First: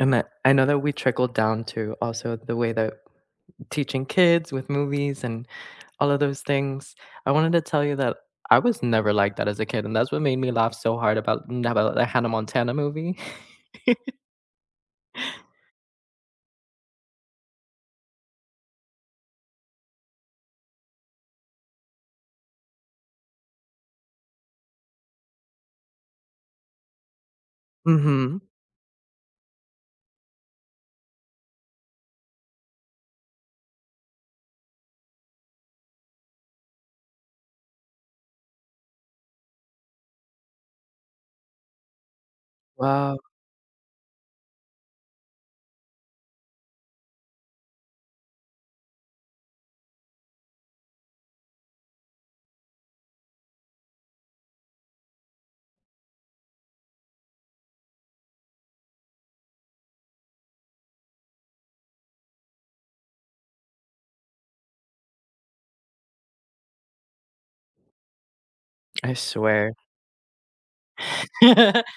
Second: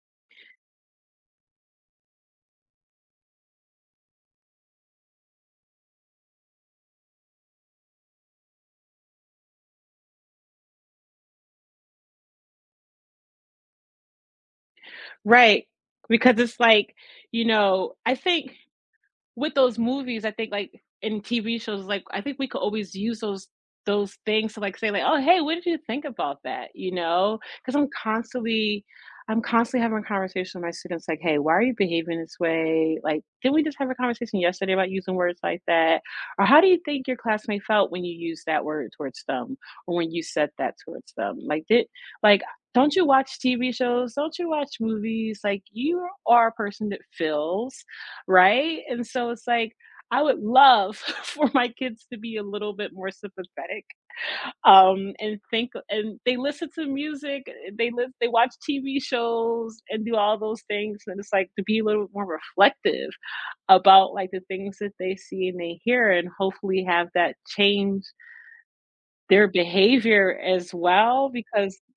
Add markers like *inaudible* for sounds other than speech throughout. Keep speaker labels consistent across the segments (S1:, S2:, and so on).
S1: And that I know that we trickled down to also the way that teaching kids with movies and all of those things. I wanted to tell you that I was never like that as a kid, and that's what made me laugh so hard about n about the Hannah Montana movie. *chuckles*
S2: Right, because it's like you know, I think with those movies, I think like, in TV shows, like, I think we could always use those those things to like say like, "Oh, hey, what did you think about that?" You know, cause I'm
S1: Mhm.
S2: constantly I'm constantly having a conversation with my students like, "Hey, why are you behaving this way? Like, didn't we just have a conversation yesterday about using words like that?" or "How do you think your classmate felt when you use that word towards them, or when you said that towards them? Like, di like, a don't you
S1: Wow.
S2: watch TV shows, don't you watch movies? Like, you are a person that feels, right?" And so, it's like, I would love for my kids to be a little bit more sympathetic, um, and think a and they listen to music, eh, they live they watch TV shows and do all those things, and it's, like, to be a little more reflective about, like, the things that they see and they hear, and hopefully have that change
S1: I
S2: their
S1: swear
S2: behavior as well because
S1: *laughs*
S2: *laughs*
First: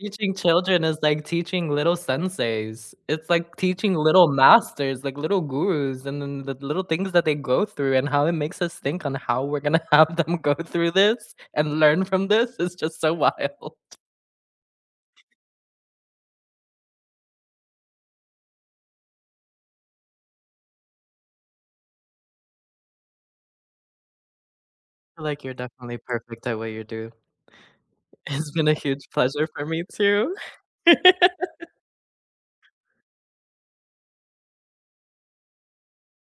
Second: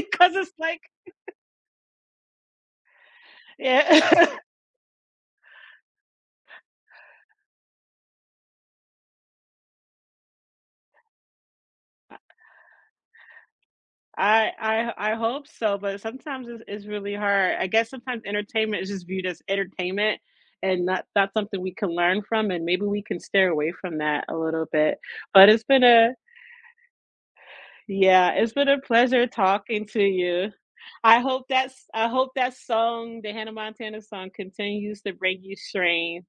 S1: Teaching
S2: it's, like
S1: children is like
S2: *chuckles*
S1: teaching little senseis. It's like teaching
S2: Yeah.
S1: little masters, like little gurus, and then the little things that they go through, and how it makes us think on how we're gonna have them go through this, and learn
S2: I
S1: from this is just so wild.
S2: I I I hope so, but sometimes it's it's really hard. I guess sometimes entertainment is just viewed as entertainment, and not that's something we can learn from, and maybe we can stay away from that a little bit.
S1: I like
S2: But
S1: you're
S2: it's been
S1: definitely
S2: a
S1: perfect the way you do.
S2: Yeah,
S1: It’s
S2: it's
S1: been
S2: been
S1: a
S2: a
S1: huge
S2: pleasure
S1: pleasure for me
S2: talking to
S1: too.
S2: you. I hope that
S1: *laughs*
S2: s I hope that song, the Hannah Montana song continues to bring you strength.